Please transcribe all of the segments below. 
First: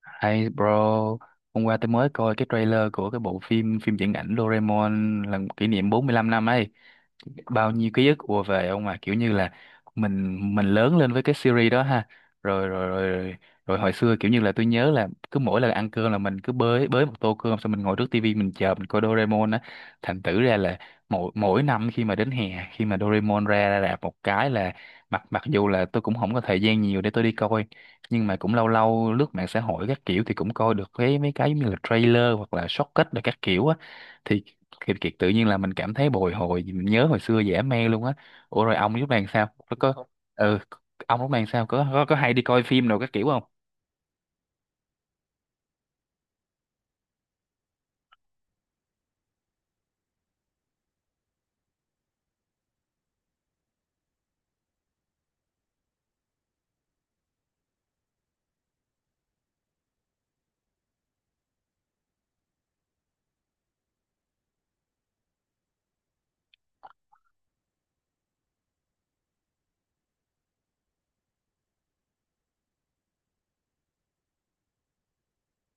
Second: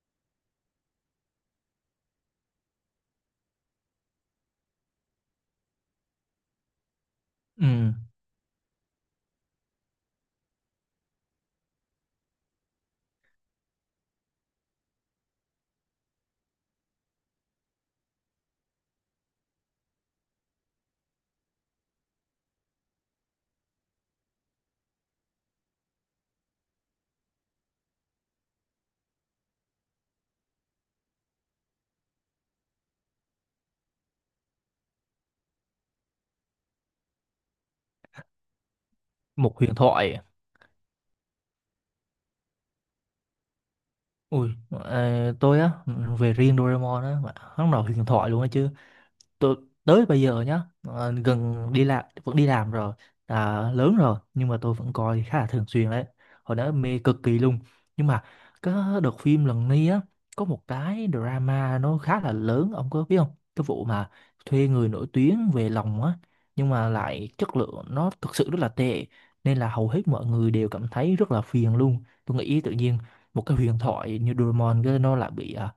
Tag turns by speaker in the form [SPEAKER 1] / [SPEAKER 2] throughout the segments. [SPEAKER 1] Hay bro, hôm qua tôi mới coi cái trailer của cái bộ phim phim viễn ảnh Doraemon lần kỷ niệm 45 năm ấy. Bao nhiêu
[SPEAKER 2] Ừ,
[SPEAKER 1] ký ức ùa về ông à, kiểu như là mình lớn lên với cái series đó ha. Rồi rồi rồi rồi, rồi hồi xưa kiểu như là tôi nhớ là cứ mỗi lần ăn cơm là mình cứ bới bới một tô cơm xong mình ngồi trước tivi mình chờ mình coi Doraemon á. Thành thử ra là mỗi mỗi năm khi mà đến hè, khi mà Doraemon ra ra rạp một cái là mặc mặc dù là tôi cũng không có thời gian nhiều để tôi đi coi, nhưng mà cũng lâu lâu lướt mạng xã hội các kiểu thì cũng coi được cái mấy cái giống như là trailer hoặc là shortcut rồi các kiểu á, thì Kiệt, tự nhiên là mình cảm thấy bồi hồi, mình nhớ hồi xưa dễ mê luôn á. Ủa rồi ông lúc này sao
[SPEAKER 2] một huyền thoại.
[SPEAKER 1] ừ, ông lúc này sao có hay đi coi phim nào các kiểu không?
[SPEAKER 2] Ui, tôi á, về riêng Doraemon á, mà hắn là huyền thoại luôn á chứ. Tôi tới bây giờ nhá gần đi làm vẫn đi làm rồi, à, lớn rồi nhưng mà tôi vẫn coi khá là thường xuyên đấy. Hồi đó mê cực kỳ luôn, nhưng mà cái đợt phim lần này á có một cái drama nó khá là lớn, ông có biết không, cái vụ mà thuê người nổi tiếng về lòng á, nhưng mà lại chất lượng nó thực sự rất là tệ, nên là hầu hết mọi người đều cảm thấy rất là phiền luôn. Tôi nghĩ tự nhiên một cái huyền thoại như Doraemon cái nó lại bị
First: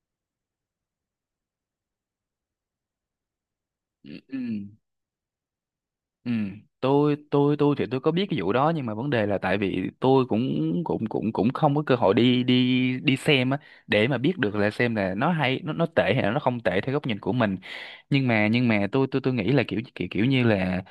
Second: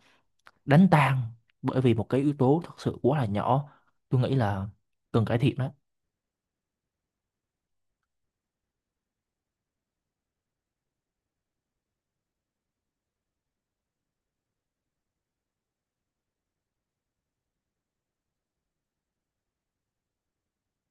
[SPEAKER 2] đánh tan bởi vì một cái yếu tố thật sự quá là nhỏ.
[SPEAKER 1] Ừ,
[SPEAKER 2] Tôi nghĩ
[SPEAKER 1] ừ.
[SPEAKER 2] là cần cải thiện đó.
[SPEAKER 1] Ừ, tôi thì tôi có biết cái vụ đó, nhưng mà vấn đề là tại vì tôi cũng cũng cũng cũng không có cơ hội đi đi đi xem á, để mà biết được là xem là nó hay, nó tệ hay là nó không tệ theo góc nhìn của mình. Nhưng mà tôi nghĩ là kiểu kiểu kiểu như là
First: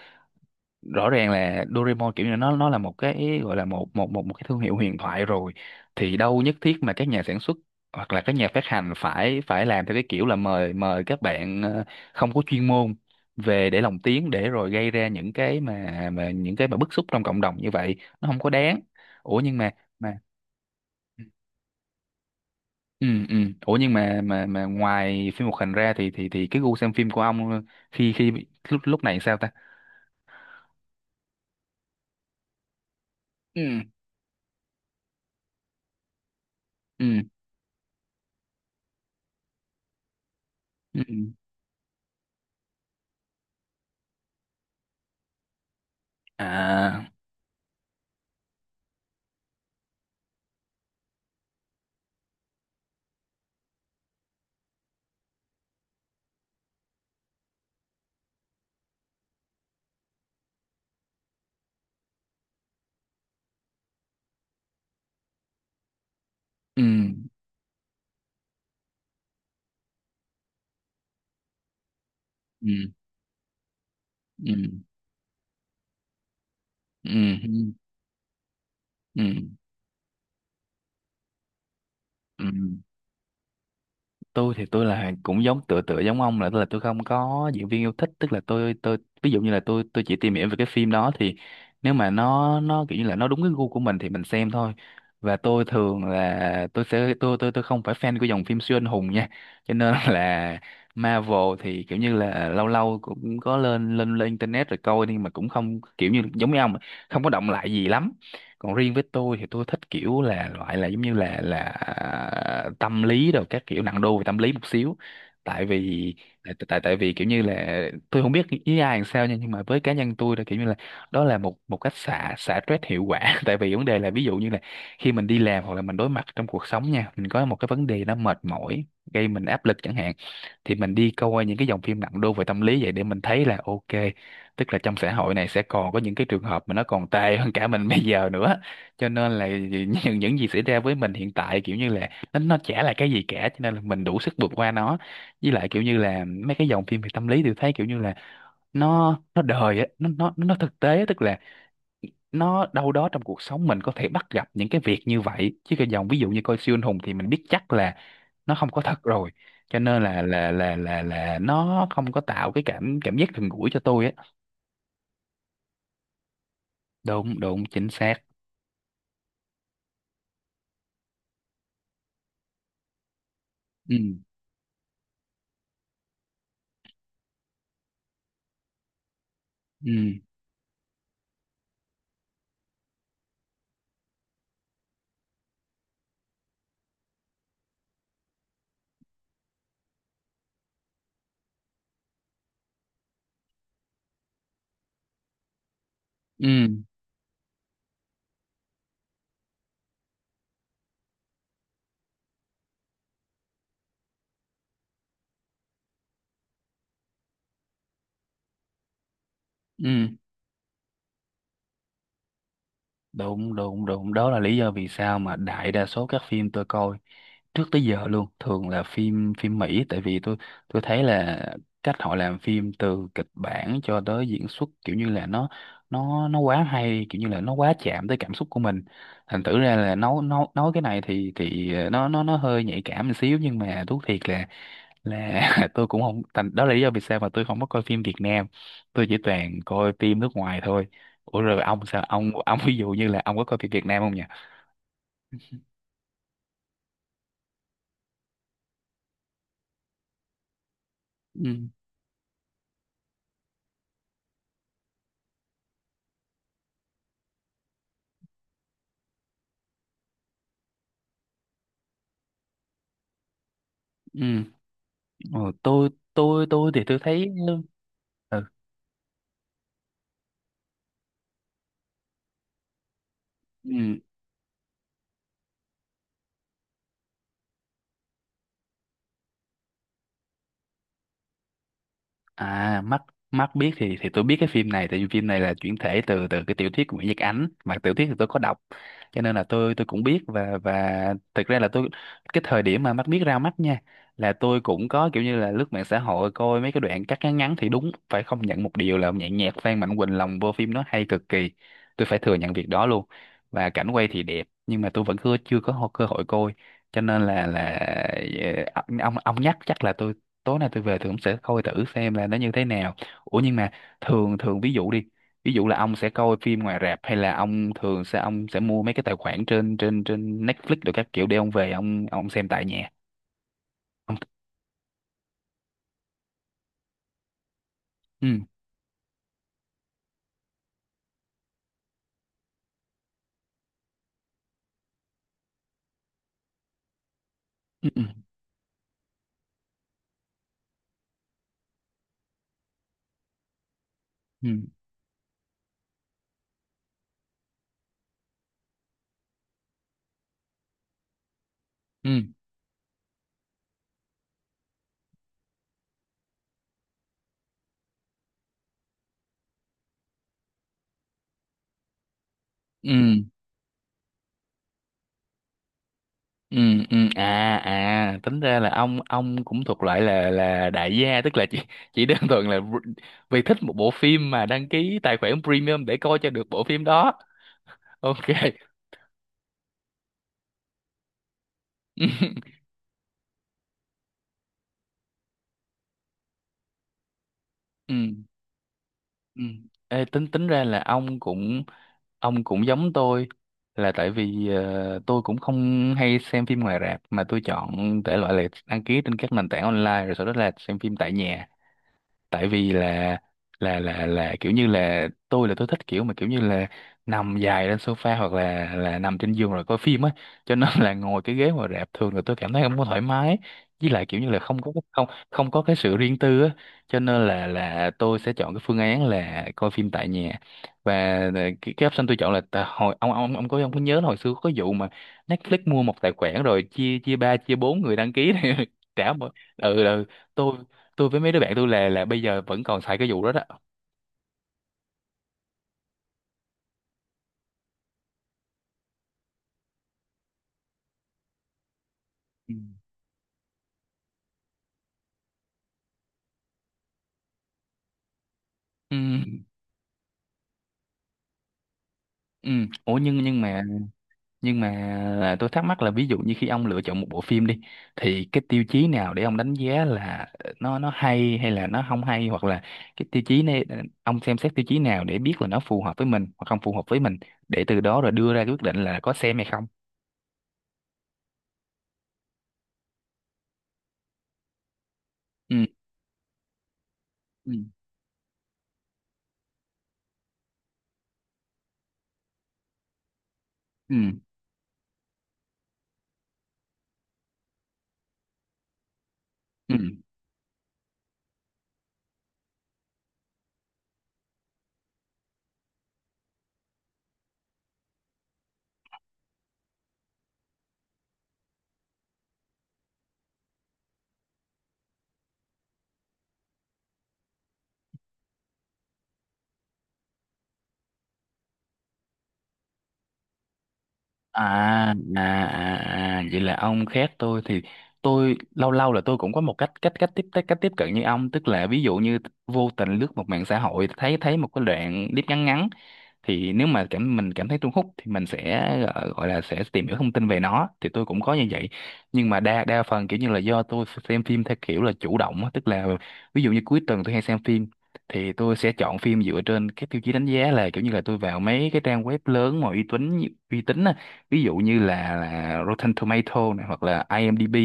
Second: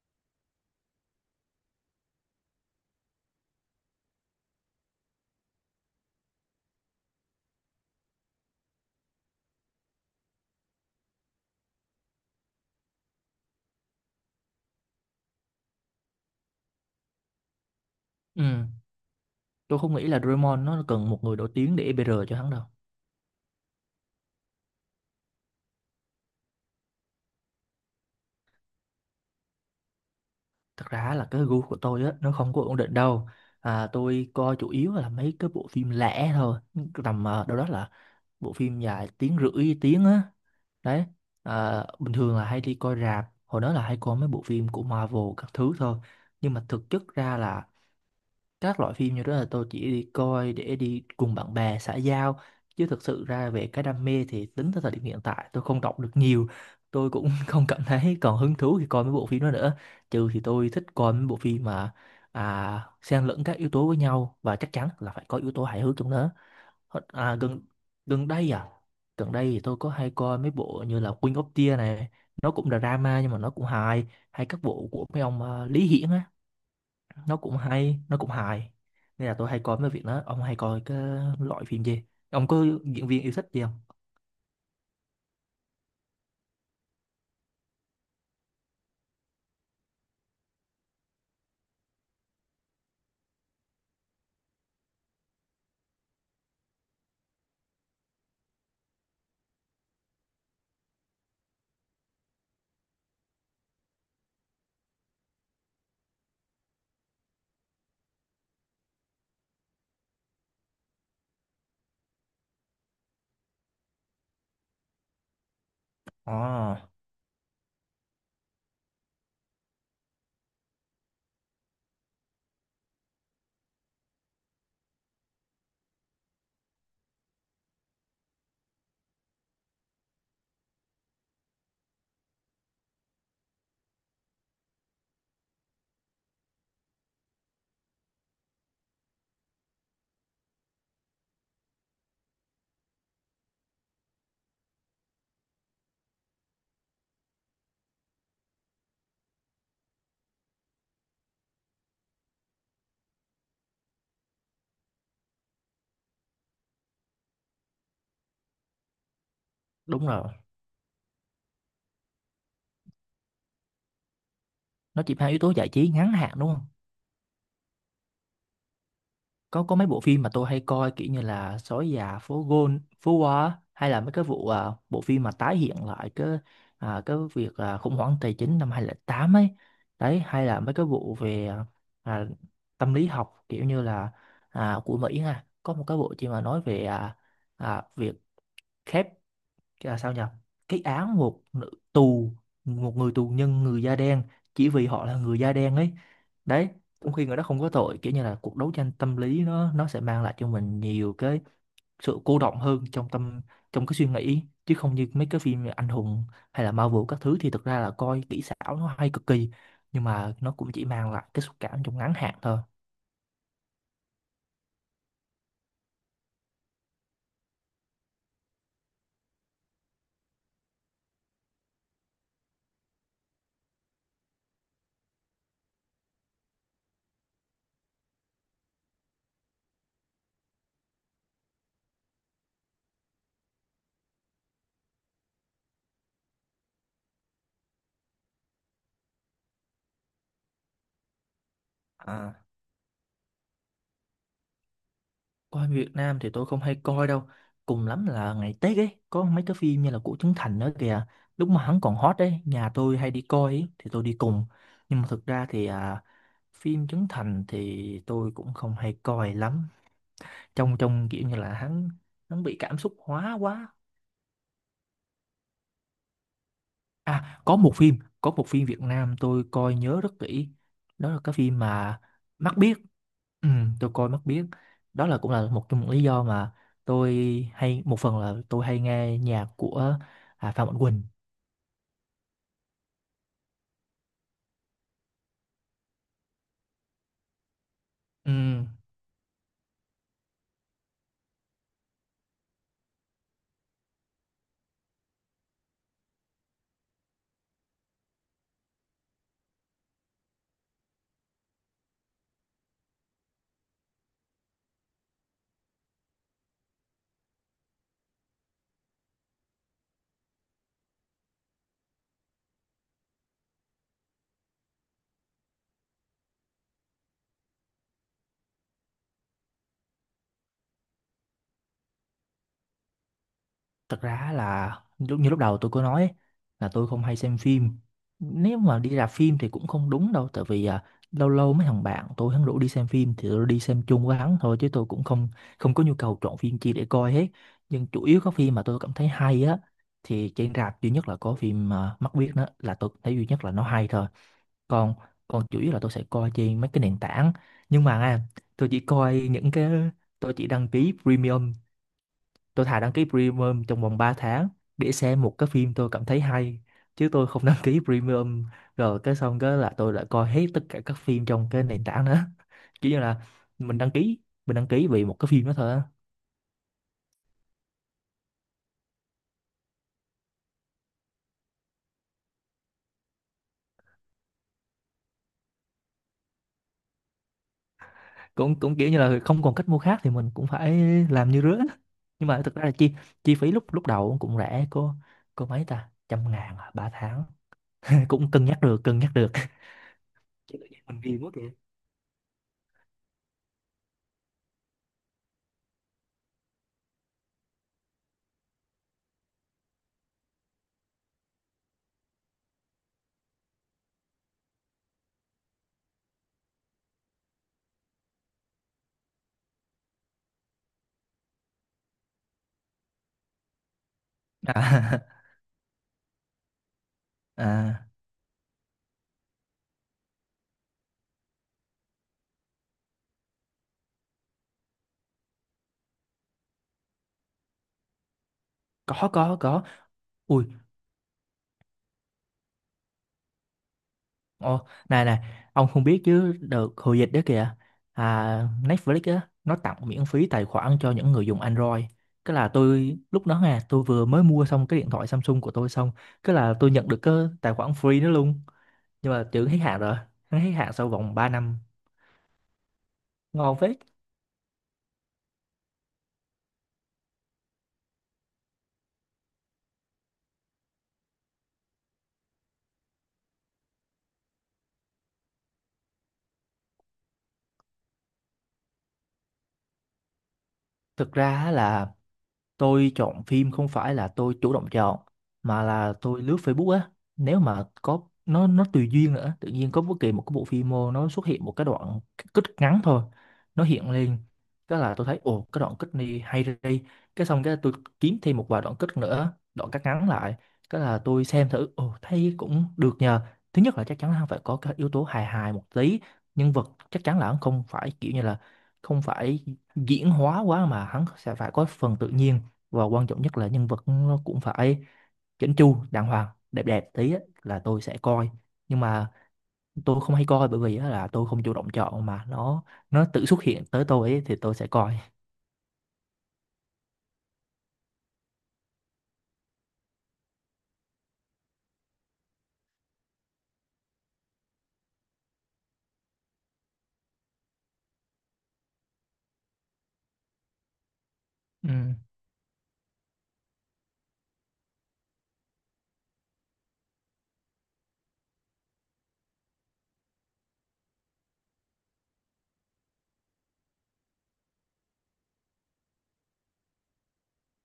[SPEAKER 1] rõ ràng là Doraemon kiểu như nó là một cái gọi là một một một một cái thương hiệu huyền thoại rồi, thì đâu nhất thiết mà các nhà sản xuất hoặc là các nhà phát hành phải phải làm theo cái kiểu là mời mời các bạn không có chuyên môn về để lồng tiếng, để rồi gây ra những cái mà những cái mà bức xúc trong cộng đồng như vậy, nó không có
[SPEAKER 2] Ừ.
[SPEAKER 1] đáng. Ủa nhưng mà
[SPEAKER 2] Tôi không nghĩ
[SPEAKER 1] mà
[SPEAKER 2] là Draymond nó cần một người nổi tiếng để EBR cho hắn đâu.
[SPEAKER 1] ừ, ừ. Ủa nhưng mà ngoài phim hoạt hình ra thì cái gu xem phim của ông khi khi lúc lúc này sao ta?
[SPEAKER 2] Thật ra là cái gu của tôi á nó không có ổn định đâu.
[SPEAKER 1] Ừ,
[SPEAKER 2] À, tôi coi chủ yếu là mấy cái bộ phim lẻ thôi,
[SPEAKER 1] ừ,
[SPEAKER 2] tầm đâu đó là bộ phim dài tiếng rưỡi tiếng á,
[SPEAKER 1] ừ.
[SPEAKER 2] đấy. À, bình thường là hay đi coi rạp, hồi đó là hay coi mấy bộ phim của Marvel các thứ thôi, nhưng mà thực chất
[SPEAKER 1] À.
[SPEAKER 2] ra là các loại phim như đó là tôi chỉ đi coi để đi cùng bạn bè xã giao, chứ thực sự ra về cái đam mê thì tính tới thời điểm hiện tại tôi không đọc được nhiều. Tôi cũng không cảm thấy còn hứng thú khi coi mấy bộ phim đó nữa, trừ thì tôi thích coi mấy bộ phim mà xen lẫn các yếu tố với nhau và chắc chắn là phải có yếu tố hài hước trong đó.
[SPEAKER 1] Ừ,
[SPEAKER 2] Hoặc- à, gần gần đây gần đây thì tôi có hay coi mấy bộ như là Queen of Tears này, nó cũng
[SPEAKER 1] ừ,
[SPEAKER 2] drama nhưng mà nó cũng hài, hay
[SPEAKER 1] ừ,
[SPEAKER 2] các bộ của mấy ông Lý Hiển á,
[SPEAKER 1] ừ,
[SPEAKER 2] nó cũng
[SPEAKER 1] ừ,
[SPEAKER 2] hay nó cũng hài. Nên là
[SPEAKER 1] ừ,
[SPEAKER 2] tôi hay coi mấy việc đó. Ông hay coi cái loại phim gì,
[SPEAKER 1] ừ.
[SPEAKER 2] ông có diễn viên yêu thích gì không?
[SPEAKER 1] Tôi thì tôi là cũng giống tựa tựa giống ông, là tôi không có diễn viên yêu thích, tức là tôi ví dụ như là tôi chỉ tìm hiểu về cái phim đó, thì nếu mà nó kiểu như là nó đúng cái gu của mình thì mình xem thôi. Và tôi thường là tôi sẽ tôi không phải fan của dòng phim siêu anh hùng nha, cho nên là Marvel thì kiểu như là lâu lâu cũng có lên lên lên internet rồi coi, nhưng mà cũng không kiểu như giống như ông, không có động lại gì lắm. Còn riêng với tôi thì tôi thích kiểu là loại là giống như là tâm lý, rồi các kiểu nặng đô về tâm lý một xíu, tại vì
[SPEAKER 2] Ồ,
[SPEAKER 1] tại vì kiểu như là tôi không biết với ai làm sao nha, nhưng mà với cá nhân tôi là kiểu như là đó là một một cách xả xả stress hiệu quả tại vì vấn đề là ví dụ như là khi mình đi làm hoặc là mình đối mặt trong cuộc sống nha, mình có một cái vấn đề nó mệt mỏi gây mình áp lực chẳng hạn, thì mình đi coi những cái dòng phim nặng đô về tâm lý vậy để mình thấy là ok, tức là trong xã hội này sẽ còn có những cái trường hợp mà nó còn tệ hơn cả mình bây giờ nữa, cho nên là những gì xảy ra với mình hiện tại kiểu như là nó chả là cái gì cả, cho nên là mình đủ sức vượt qua nó. Với lại kiểu như là mấy cái dòng phim về tâm lý tôi thấy kiểu như là nó đời á, nó thực tế á, tức là nó đâu đó trong cuộc sống mình có thể bắt gặp những cái việc như vậy, chứ cái dòng ví dụ như coi siêu anh hùng thì mình biết chắc là nó không có thật rồi, cho nên
[SPEAKER 2] đúng
[SPEAKER 1] là
[SPEAKER 2] rồi,
[SPEAKER 1] là là là là nó không có tạo cái cảm cảm giác gần gũi cho tôi á.
[SPEAKER 2] nó chỉ mang yếu tố giải trí ngắn hạn đúng không.
[SPEAKER 1] Đúng đúng, chính xác.
[SPEAKER 2] Có có mấy bộ phim mà tôi hay coi kiểu như là Sói già phố Gôn phố Hoa á, hay
[SPEAKER 1] Ừ,
[SPEAKER 2] là mấy cái vụ bộ phim mà tái hiện lại cái cái việc khủng hoảng tài chính năm 2008 ấy,
[SPEAKER 1] ừ,
[SPEAKER 2] đấy, hay là mấy cái vụ về à, tâm lý học kiểu như là của Mỹ ha, có một cái bộ phim mà nói về việc khép, cái là sao nhỉ, cái án một nữ tù, một người tù nhân người da đen, chỉ vì họ là người da đen ấy,
[SPEAKER 1] ừ,
[SPEAKER 2] đấy, trong khi người đó không có tội, kiểu như là cuộc đấu tranh tâm lý nó sẽ mang lại cho mình nhiều cái sự cô động hơn trong tâm, trong cái suy nghĩ, chứ không như mấy cái phim anh hùng hay là Marvel các thứ thì thực ra là coi kỹ xảo nó hay cực kỳ, nhưng
[SPEAKER 1] ừ.
[SPEAKER 2] mà nó cũng chỉ mang lại cái xúc cảm trong ngắn hạn
[SPEAKER 1] Đúng đúng đúng, đó là lý do vì sao mà đại đa số các phim tôi coi trước tới giờ luôn thường là phim phim Mỹ, tại vì tôi thấy là cách họ làm phim từ kịch bản cho tới diễn xuất kiểu như là nó quá hay, kiểu như là nó quá chạm tới cảm xúc của mình. Thành thử ra là nói cái này thì nó hơi nhạy cảm một xíu, nhưng mà thú thiệt là là tôi cũng không thành, đó là lý do vì sao mà tôi không có coi phim Việt Nam, tôi chỉ toàn coi phim nước ngoài thôi. Ủa rồi ông sao ông
[SPEAKER 2] thôi.
[SPEAKER 1] ông ví dụ như là ông có coi phim Việt Nam không nhỉ?
[SPEAKER 2] Coi Việt Nam thì tôi không hay coi đâu. Cùng lắm là ngày Tết ấy, có mấy cái phim như là của Trấn Thành nữa kìa. Lúc mà
[SPEAKER 1] Ừ,
[SPEAKER 2] hắn còn hot ấy, nhà tôi hay đi coi ấy, thì tôi đi cùng. Nhưng mà thực ra thì phim Trấn Thành thì tôi cũng không hay coi lắm. Trong trong kiểu như là hắn hắn bị cảm xúc hóa quá.
[SPEAKER 1] ừ, ừ. Ờ, tôi thì tôi thấy
[SPEAKER 2] À, có
[SPEAKER 1] ừ,
[SPEAKER 2] một phim Việt Nam tôi coi nhớ rất kỹ. Đó là cái phim mà Mắt Biếc. Ừ, tôi
[SPEAKER 1] ừ.
[SPEAKER 2] coi Mắt Biếc. Đó là cũng là một trong những lý do mà tôi hay, một phần là tôi hay nghe nhạc của Phan Mạnh Quỳnh.
[SPEAKER 1] À, mắt mắt Biết thì tôi biết cái phim này tại vì phim này là chuyển thể từ từ cái tiểu thuyết của Nguyễn Nhật Ánh, mà tiểu thuyết thì tôi có đọc
[SPEAKER 2] Ừ.
[SPEAKER 1] cho nên là tôi cũng biết, và thực ra là tôi cái thời điểm mà Mắt Biết ra mắt nha, là tôi cũng có kiểu như là lướt mạng xã hội coi mấy cái đoạn cắt ngắn ngắn, thì đúng phải không nhận một điều là nhạc nhạc Phan Mạnh Quỳnh lồng vô phim nó hay cực kỳ, tôi phải thừa nhận việc đó luôn. Và cảnh quay thì đẹp, nhưng mà tôi vẫn chưa chưa có cơ hội coi, cho nên là ờ, ông nhắc chắc là tôi tối nay tôi về tôi cũng sẽ coi thử xem là nó như thế nào. Ủa nhưng mà thường thường ví dụ đi, ví dụ là ông sẽ coi phim ngoài rạp hay là ông sẽ mua mấy cái tài khoản trên trên trên Netflix rồi các kiểu để ông về ông xem tại nhà
[SPEAKER 2] Thật
[SPEAKER 1] ông?
[SPEAKER 2] ra là lúc đầu tôi có nói ấy, là tôi không hay xem phim,
[SPEAKER 1] Ừ,
[SPEAKER 2] nếu mà đi rạp phim thì cũng không đúng đâu, tại vì lâu lâu mấy thằng bạn tôi hắn rủ đi xem phim thì tôi đi xem chung với hắn thôi, chứ tôi cũng không, không có nhu cầu chọn phim chi để coi hết, nhưng
[SPEAKER 1] ừ, ừ,
[SPEAKER 2] chủ yếu các phim mà tôi cảm thấy hay á thì trên rạp duy nhất là có phim Mắt Biếc, đó là tôi thấy duy nhất là nó hay thôi.
[SPEAKER 1] ừ,
[SPEAKER 2] Còn, còn chủ yếu là tôi sẽ coi trên mấy cái nền tảng, nhưng mà tôi chỉ coi những cái, tôi chỉ đăng ký premium.
[SPEAKER 1] ừ,
[SPEAKER 2] Tôi thà đăng ký premium trong vòng 3 tháng để xem một cái phim tôi cảm thấy hay, chứ tôi không đăng ký premium rồi cái xong cái là tôi lại coi hết tất cả các phim trong cái nền tảng đó, kiểu như là
[SPEAKER 1] ừ,
[SPEAKER 2] mình đăng ký, mình đăng ký vì một cái phim đó thôi á.
[SPEAKER 1] ừ, ừ. À, à, tính ra là ông cũng thuộc loại là đại gia, tức là chỉ đơn thuần là vì thích một bộ phim mà đăng ký tài khoản premium để coi cho được bộ phim đó, ok.
[SPEAKER 2] Cũng cũng kiểu như là không còn cách mua khác thì mình cũng phải làm như rứa, nhưng mà thực ra là chi chi phí lúc lúc đầu cũng rẻ, có mấy ta trăm ngàn 3 tháng,
[SPEAKER 1] Ừ.
[SPEAKER 2] cũng cân nhắc được, cân nhắc được.
[SPEAKER 1] Ừ. Ê, tính tính
[SPEAKER 2] Chứ
[SPEAKER 1] ra
[SPEAKER 2] tự
[SPEAKER 1] là
[SPEAKER 2] nhiên mình
[SPEAKER 1] ông
[SPEAKER 2] ghiền quá kìa.
[SPEAKER 1] cũng ông cũng giống tôi, là tại vì tôi cũng không hay xem phim ngoài rạp mà tôi chọn thể loại là đăng ký trên các nền tảng online rồi sau đó là xem phim tại nhà, tại vì là kiểu như là tôi thích kiểu kiểu như là nằm dài lên sofa hoặc là nằm trên giường rồi coi phim á, cho nên là ngồi cái ghế ngồi rạp thường là tôi cảm thấy không có thoải mái, với lại kiểu như là không có cái- không
[SPEAKER 2] À,
[SPEAKER 1] không có cái sự riêng tư á, cho nên là
[SPEAKER 2] à,
[SPEAKER 1] là tôi sẽ chọn cái phương án là coi phim tại nhà. Và cái option tôi chọn là tại hồi ông có có nhớ là hồi xưa có vụ mà Netflix mua một tài khoản rồi chia chia ba chia bốn người đăng ký này trả một
[SPEAKER 2] có
[SPEAKER 1] ừ, ừ.
[SPEAKER 2] Ui.
[SPEAKER 1] Tôi tôi với mấy đứa bạn tôi là bây giờ vẫn còn xài cái vụ đó đó.
[SPEAKER 2] Ồ, này này, ông không biết chứ đợt hồi dịch đó kìa, à, Netflix á, nó tặng miễn phí tài khoản cho những người dùng Android. Cái là
[SPEAKER 1] Ừ.
[SPEAKER 2] tôi, lúc đó nè, tôi vừa mới mua xong cái điện thoại Samsung của tôi xong, cái là tôi nhận được cái tài khoản free đó luôn. Nhưng mà
[SPEAKER 1] ừ
[SPEAKER 2] tưởng hết hạn rồi, nó hết hạn sau vòng 3 năm.
[SPEAKER 1] ừ ủa nhưng nhưng
[SPEAKER 2] Ngon
[SPEAKER 1] mà
[SPEAKER 2] phết.
[SPEAKER 1] nhưng mà là tôi thắc mắc là ví dụ như khi ông lựa chọn một bộ phim đi thì cái tiêu chí nào để ông đánh giá là nó hay hay là nó không hay, hoặc là cái tiêu chí này ông xem xét tiêu chí nào để biết là nó phù hợp với mình hoặc không phù hợp với mình, để từ đó rồi đưa ra cái quyết định là có xem hay không.
[SPEAKER 2] Thực ra á là tôi chọn phim không phải là tôi chủ động chọn, mà
[SPEAKER 1] ừ
[SPEAKER 2] là tôi lướt Facebook á, nếu
[SPEAKER 1] ừ
[SPEAKER 2] mà có nó tùy duyên nữa, tự nhiên có bất kỳ một cái bộ phim mô nó xuất hiện một cái đoạn cắt ngắn thôi, nó hiện
[SPEAKER 1] ừ
[SPEAKER 2] lên cái là tôi thấy ồ cái đoạn cắt này hay đi, cái xong cái tôi kiếm thêm một vài đoạn cắt nữa, đoạn
[SPEAKER 1] ừ
[SPEAKER 2] cắt ngắn lại, cái là tôi xem thử, ồ thấy cũng được nhờ. Thứ nhất là chắc chắn là phải có cái yếu tố hài hài một tí, nhân vật chắc chắn là không phải kiểu như là không phải diễn hóa quá mà hắn sẽ phải có phần tự nhiên, và quan trọng nhất là nhân vật nó cũng phải chỉnh chu đàng hoàng đẹp đẹp tí á, là tôi sẽ coi. Nhưng mà tôi không hay coi bởi vì á, là tôi không chủ động chọn mà nó tự xuất hiện tới tôi ấy, thì
[SPEAKER 1] à
[SPEAKER 2] tôi sẽ coi.
[SPEAKER 1] vậy là ông khác tôi. Thì tôi lâu lâu là tôi cũng có một cách cách cách tiếp cận như ông, tức là ví dụ như vô tình lướt một mạng xã hội, thấy thấy một cái đoạn clip ngắn ngắn, thì nếu mà mình cảm thấy thu hút thì mình sẽ gọi là sẽ tìm hiểu thông tin về nó. Thì tôi cũng có như vậy,
[SPEAKER 2] Ừ.
[SPEAKER 1] nhưng mà đa đa phần kiểu như là do tôi xem phim theo kiểu là chủ động á, tức là ví dụ như cuối tuần tôi hay xem phim thì tôi sẽ chọn phim dựa trên cái tiêu chí đánh giá là kiểu như là tôi vào mấy cái trang web lớn mà uy tín, uy tín á, ví dụ như là Rotten Tomato này, hoặc là IMDb,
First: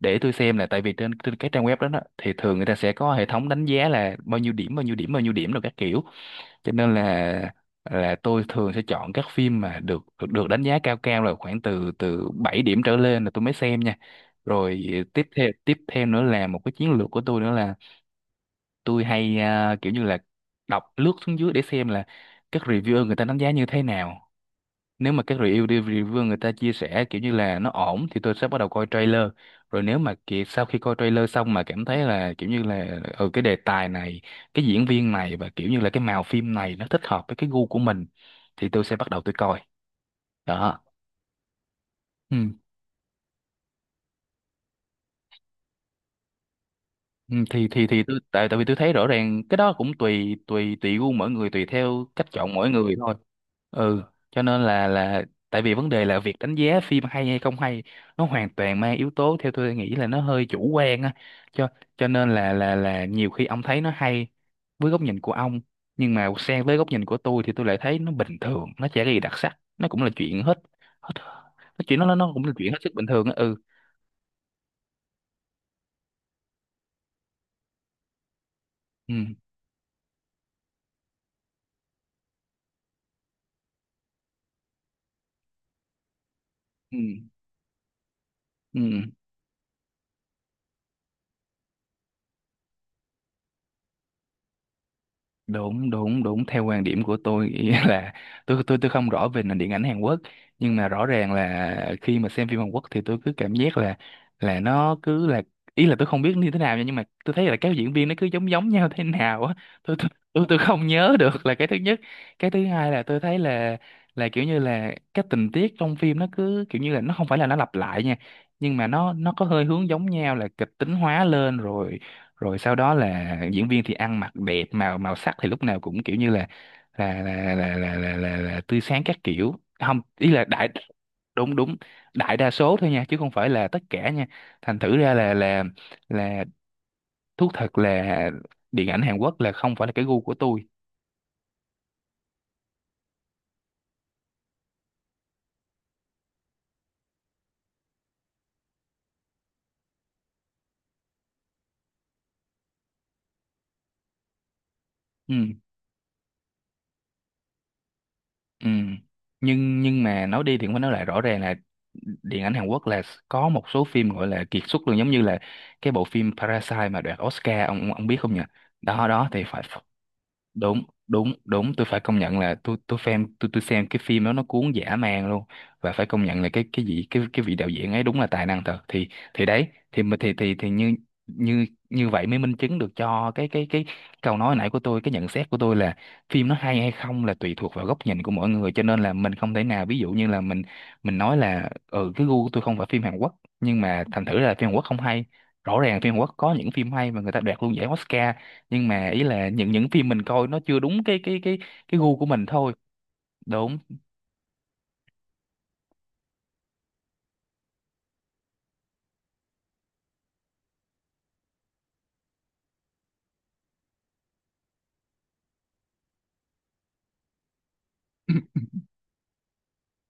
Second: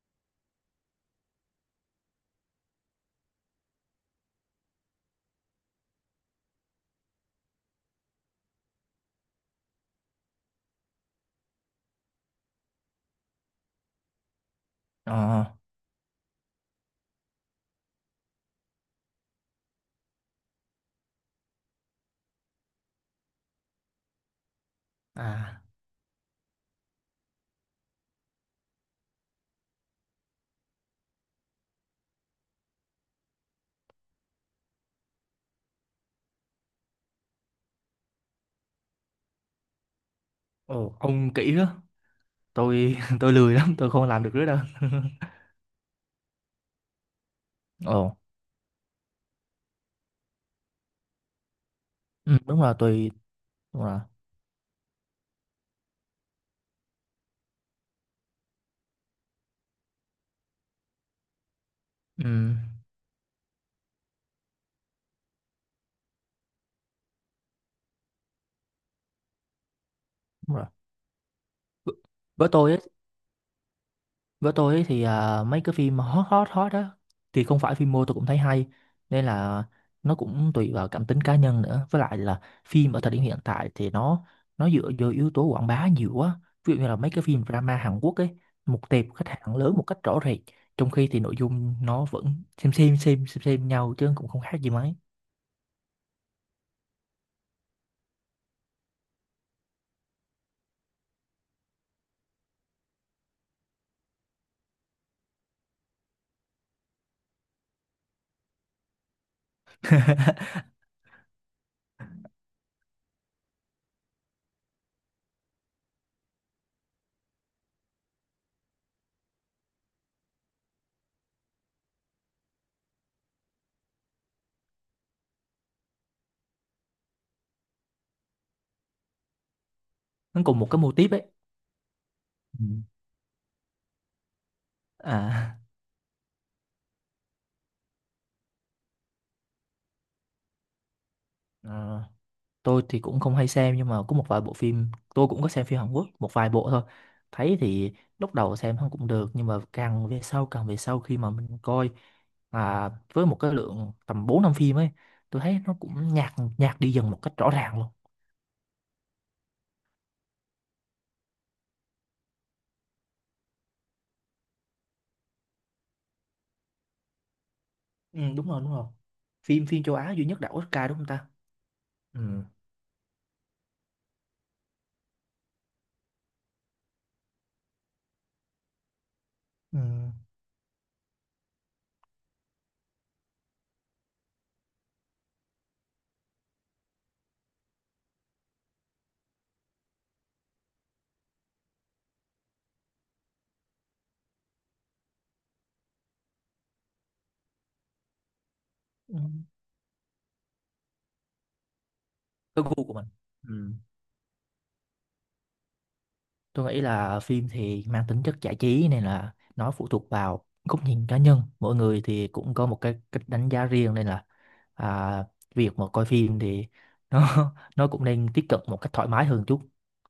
[SPEAKER 1] để tôi xem. Là tại vì trên trên cái trang web đó thì thường người ta sẽ có hệ thống đánh giá là bao nhiêu điểm rồi các kiểu, cho nên là tôi thường sẽ chọn các phim mà được được, được đánh giá cao, cao là khoảng từ từ 7 điểm trở lên là tôi mới xem nha. Rồi tiếp
[SPEAKER 2] ờ
[SPEAKER 1] theo tiếp theo nữa là một cái chiến lược của tôi nữa là tôi hay kiểu như là đọc lướt xuống dưới để xem là các reviewer người ta đánh giá như thế nào. Nếu mà các
[SPEAKER 2] à
[SPEAKER 1] review người ta chia sẻ kiểu như là nó ổn thì tôi sẽ bắt đầu coi trailer. Rồi nếu mà sau khi coi trailer xong mà cảm thấy là kiểu như là ừ, cái đề tài này, cái diễn viên này, và kiểu như là cái màu phim này nó thích hợp với cái gu của mình thì tôi sẽ bắt đầu tôi coi. Đó.
[SPEAKER 2] Ồ, ông kỹ đó.
[SPEAKER 1] Ừ
[SPEAKER 2] Tôi tôi lười lắm, tôi không làm được nữa đâu.
[SPEAKER 1] Ừ, thì
[SPEAKER 2] Ồ.
[SPEAKER 1] tôi, tại tại vì tôi thấy rõ ràng cái đó cũng tùy tùy tùy gu mỗi người, tùy theo cách
[SPEAKER 2] Ừ,
[SPEAKER 1] chọn
[SPEAKER 2] đúng
[SPEAKER 1] mỗi
[SPEAKER 2] rồi,
[SPEAKER 1] người
[SPEAKER 2] tôi
[SPEAKER 1] thôi.
[SPEAKER 2] đúng rồi.
[SPEAKER 1] Ừ, cho nên là tại vì vấn đề là việc đánh giá phim hay hay không hay, nó hoàn toàn mang yếu tố, theo tôi nghĩ là nó hơi chủ quan á, cho cho nên là
[SPEAKER 2] Ừ,
[SPEAKER 1] nhiều khi ông thấy nó hay với góc nhìn của ông, nhưng mà sang với góc nhìn của tôi thì tôi lại thấy nó bình thường, nó chả có gì đặc sắc, nó cũng là chuyện
[SPEAKER 2] đúng
[SPEAKER 1] hết
[SPEAKER 2] rồi.
[SPEAKER 1] hết, nó
[SPEAKER 2] với
[SPEAKER 1] chuyện nó cũng
[SPEAKER 2] với
[SPEAKER 1] là chuyện
[SPEAKER 2] tôi
[SPEAKER 1] hết
[SPEAKER 2] á,
[SPEAKER 1] sức bình thường á. Ừ
[SPEAKER 2] với tôi ấy thì mấy cái phim mà hot hot hot đó thì không phải phim mô tôi cũng thấy hay,
[SPEAKER 1] ừ
[SPEAKER 2] nên là nó cũng tùy vào cảm tính cá nhân nữa, với lại là phim ở thời điểm hiện tại thì nó dựa vô yếu tố quảng bá nhiều quá, ví dụ như là
[SPEAKER 1] ừ
[SPEAKER 2] mấy cái phim drama Hàn Quốc ấy, mục
[SPEAKER 1] ừ
[SPEAKER 2] tiêu khách hàng lớn một cách rõ rệt, trong khi thì nội dung nó vẫn xem nhau chứ cũng không khác gì mấy,
[SPEAKER 1] Đúng đúng đúng, theo quan điểm của tôi ý là tôi tôi không rõ về nền điện ảnh Hàn Quốc, nhưng mà rõ ràng là khi mà xem phim Hàn Quốc thì tôi cứ cảm giác là nó cứ là, ý là tôi không biết như thế nào nha, nhưng mà tôi thấy là các diễn viên nó cứ giống giống nhau thế nào á. Tôi tôi tôi tôi không nhớ được, là cái thứ nhất. Cái thứ hai là tôi thấy là kiểu như là các tình tiết trong phim nó cứ kiểu như là, nó không phải là nó lặp lại nha, nhưng mà nó có hơi hướng giống nhau, là kịch tính hóa lên rồi, rồi sau đó là diễn viên thì ăn mặc đẹp, màu màu sắc thì lúc nào cũng kiểu như là tươi sáng các kiểu, không ý
[SPEAKER 2] nó
[SPEAKER 1] là
[SPEAKER 2] cùng
[SPEAKER 1] đại,
[SPEAKER 2] một cái mô típ ấy.
[SPEAKER 1] đúng đúng, đại đa
[SPEAKER 2] Ừ.
[SPEAKER 1] số thôi nha, chứ không phải là tất cả nha. Thành thử ra là
[SPEAKER 2] à,
[SPEAKER 1] là thú thật là điện ảnh Hàn Quốc là không phải là cái gu của tôi.
[SPEAKER 2] à tôi thì cũng không hay xem, nhưng mà có một vài bộ phim, tôi cũng có xem phim Hàn Quốc một vài bộ thôi, thấy thì lúc đầu xem nó cũng được, nhưng mà càng về sau khi mà mình coi với một cái lượng tầm 4 5 phim ấy, tôi
[SPEAKER 1] ừ
[SPEAKER 2] thấy nó cũng nhạt nhạt đi dần một cách rõ ràng luôn.
[SPEAKER 1] ừ nhưng mà nói đi thì cũng phải nói lại, rõ ràng là điện ảnh Hàn Quốc là có một số phim gọi là kiệt xuất luôn, giống như là cái bộ phim Parasite mà đoạt Oscar, ông biết
[SPEAKER 2] Ừ,
[SPEAKER 1] không nhỉ?
[SPEAKER 2] đúng rồi đúng rồi.
[SPEAKER 1] Đó đó thì phải.
[SPEAKER 2] Phim, phim châu Á duy nhất đạt
[SPEAKER 1] Đúng
[SPEAKER 2] Oscar đúng không ta.
[SPEAKER 1] đúng đúng, tôi phải công
[SPEAKER 2] Ừ.
[SPEAKER 1] nhận là tôi tôi xem cái phim đó nó cuốn dã man luôn. Và phải công nhận là cái cái vị đạo diễn ấy đúng là tài năng thật. Thì đấy
[SPEAKER 2] Ừ.
[SPEAKER 1] thì mà- thì như Như như vậy mới minh chứng được cho cái câu nói nãy của tôi, cái nhận xét của tôi là phim nó hay hay không là tùy thuộc vào góc nhìn của mỗi người, cho nên là mình không thể nào, ví dụ như là mình nói là ừ cái gu của tôi không phải phim Hàn Quốc, nhưng mà thành thử là phim Hàn Quốc không hay. Rõ ràng phim Hàn Quốc có những phim hay mà người ta đoạt luôn giải Oscar, nhưng mà
[SPEAKER 2] Ừ.
[SPEAKER 1] ý là những phim mình coi nó chưa đúng cái gu của mình
[SPEAKER 2] Cái
[SPEAKER 1] thôi.
[SPEAKER 2] gu của mình. Ừ.
[SPEAKER 1] Đúng
[SPEAKER 2] Tôi nghĩ là phim thì mang tính chất giải trí, nên là nó phụ thuộc vào góc nhìn cá nhân mỗi người thì cũng có một cái cách đánh giá riêng, nên là à, việc mà coi phim thì nó nó cũng nên tiếp cận một cách thoải mái hơn chút.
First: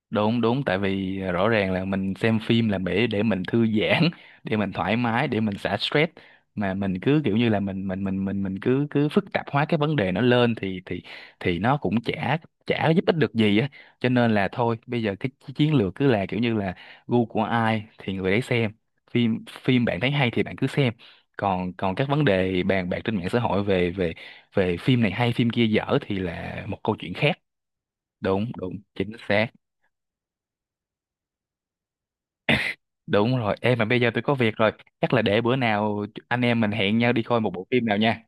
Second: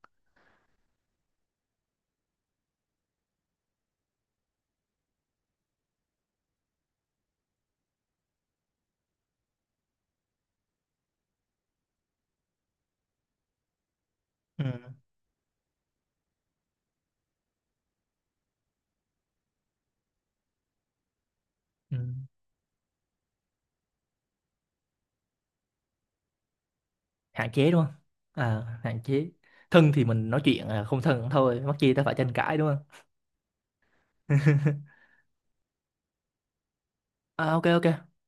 [SPEAKER 1] đúng đúng, tại vì rõ ràng là mình xem phim là để mình thư giãn, để mình thoải mái, để mình xả stress, mà mình cứ kiểu như là mình cứ cứ phức tạp hóa cái vấn đề nó lên thì nó cũng chả chả giúp ích được gì á, cho nên là thôi
[SPEAKER 2] Ừ.
[SPEAKER 1] bây giờ cái chiến lược cứ là kiểu như là gu của ai thì người đấy xem, phim phim bạn thấy hay thì bạn cứ xem, còn còn
[SPEAKER 2] Ừ.
[SPEAKER 1] các vấn đề bàn bạc trên mạng xã hội về về về phim này hay phim kia dở thì là một câu chuyện khác.
[SPEAKER 2] Hạn chế đúng không.
[SPEAKER 1] Đúng đúng,
[SPEAKER 2] À, hạn
[SPEAKER 1] chính
[SPEAKER 2] chế,
[SPEAKER 1] xác.
[SPEAKER 2] thân thì mình nói chuyện, không thân cũng thôi mắc chi ta phải tranh cãi đúng không.
[SPEAKER 1] Đúng rồi, em mà bây giờ tôi có việc rồi. Chắc là để bữa nào anh em mình hẹn nhau đi coi một
[SPEAKER 2] À, ok
[SPEAKER 1] bộ phim nào
[SPEAKER 2] ok,
[SPEAKER 1] nha.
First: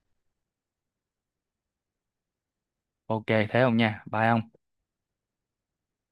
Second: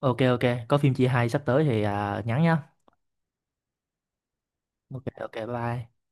[SPEAKER 2] ok ok, có phim chia hai sắp tới thì nhắn nhá.
[SPEAKER 1] Ok, thế không nha? Bye ông.
[SPEAKER 2] Ok ok, bye bye.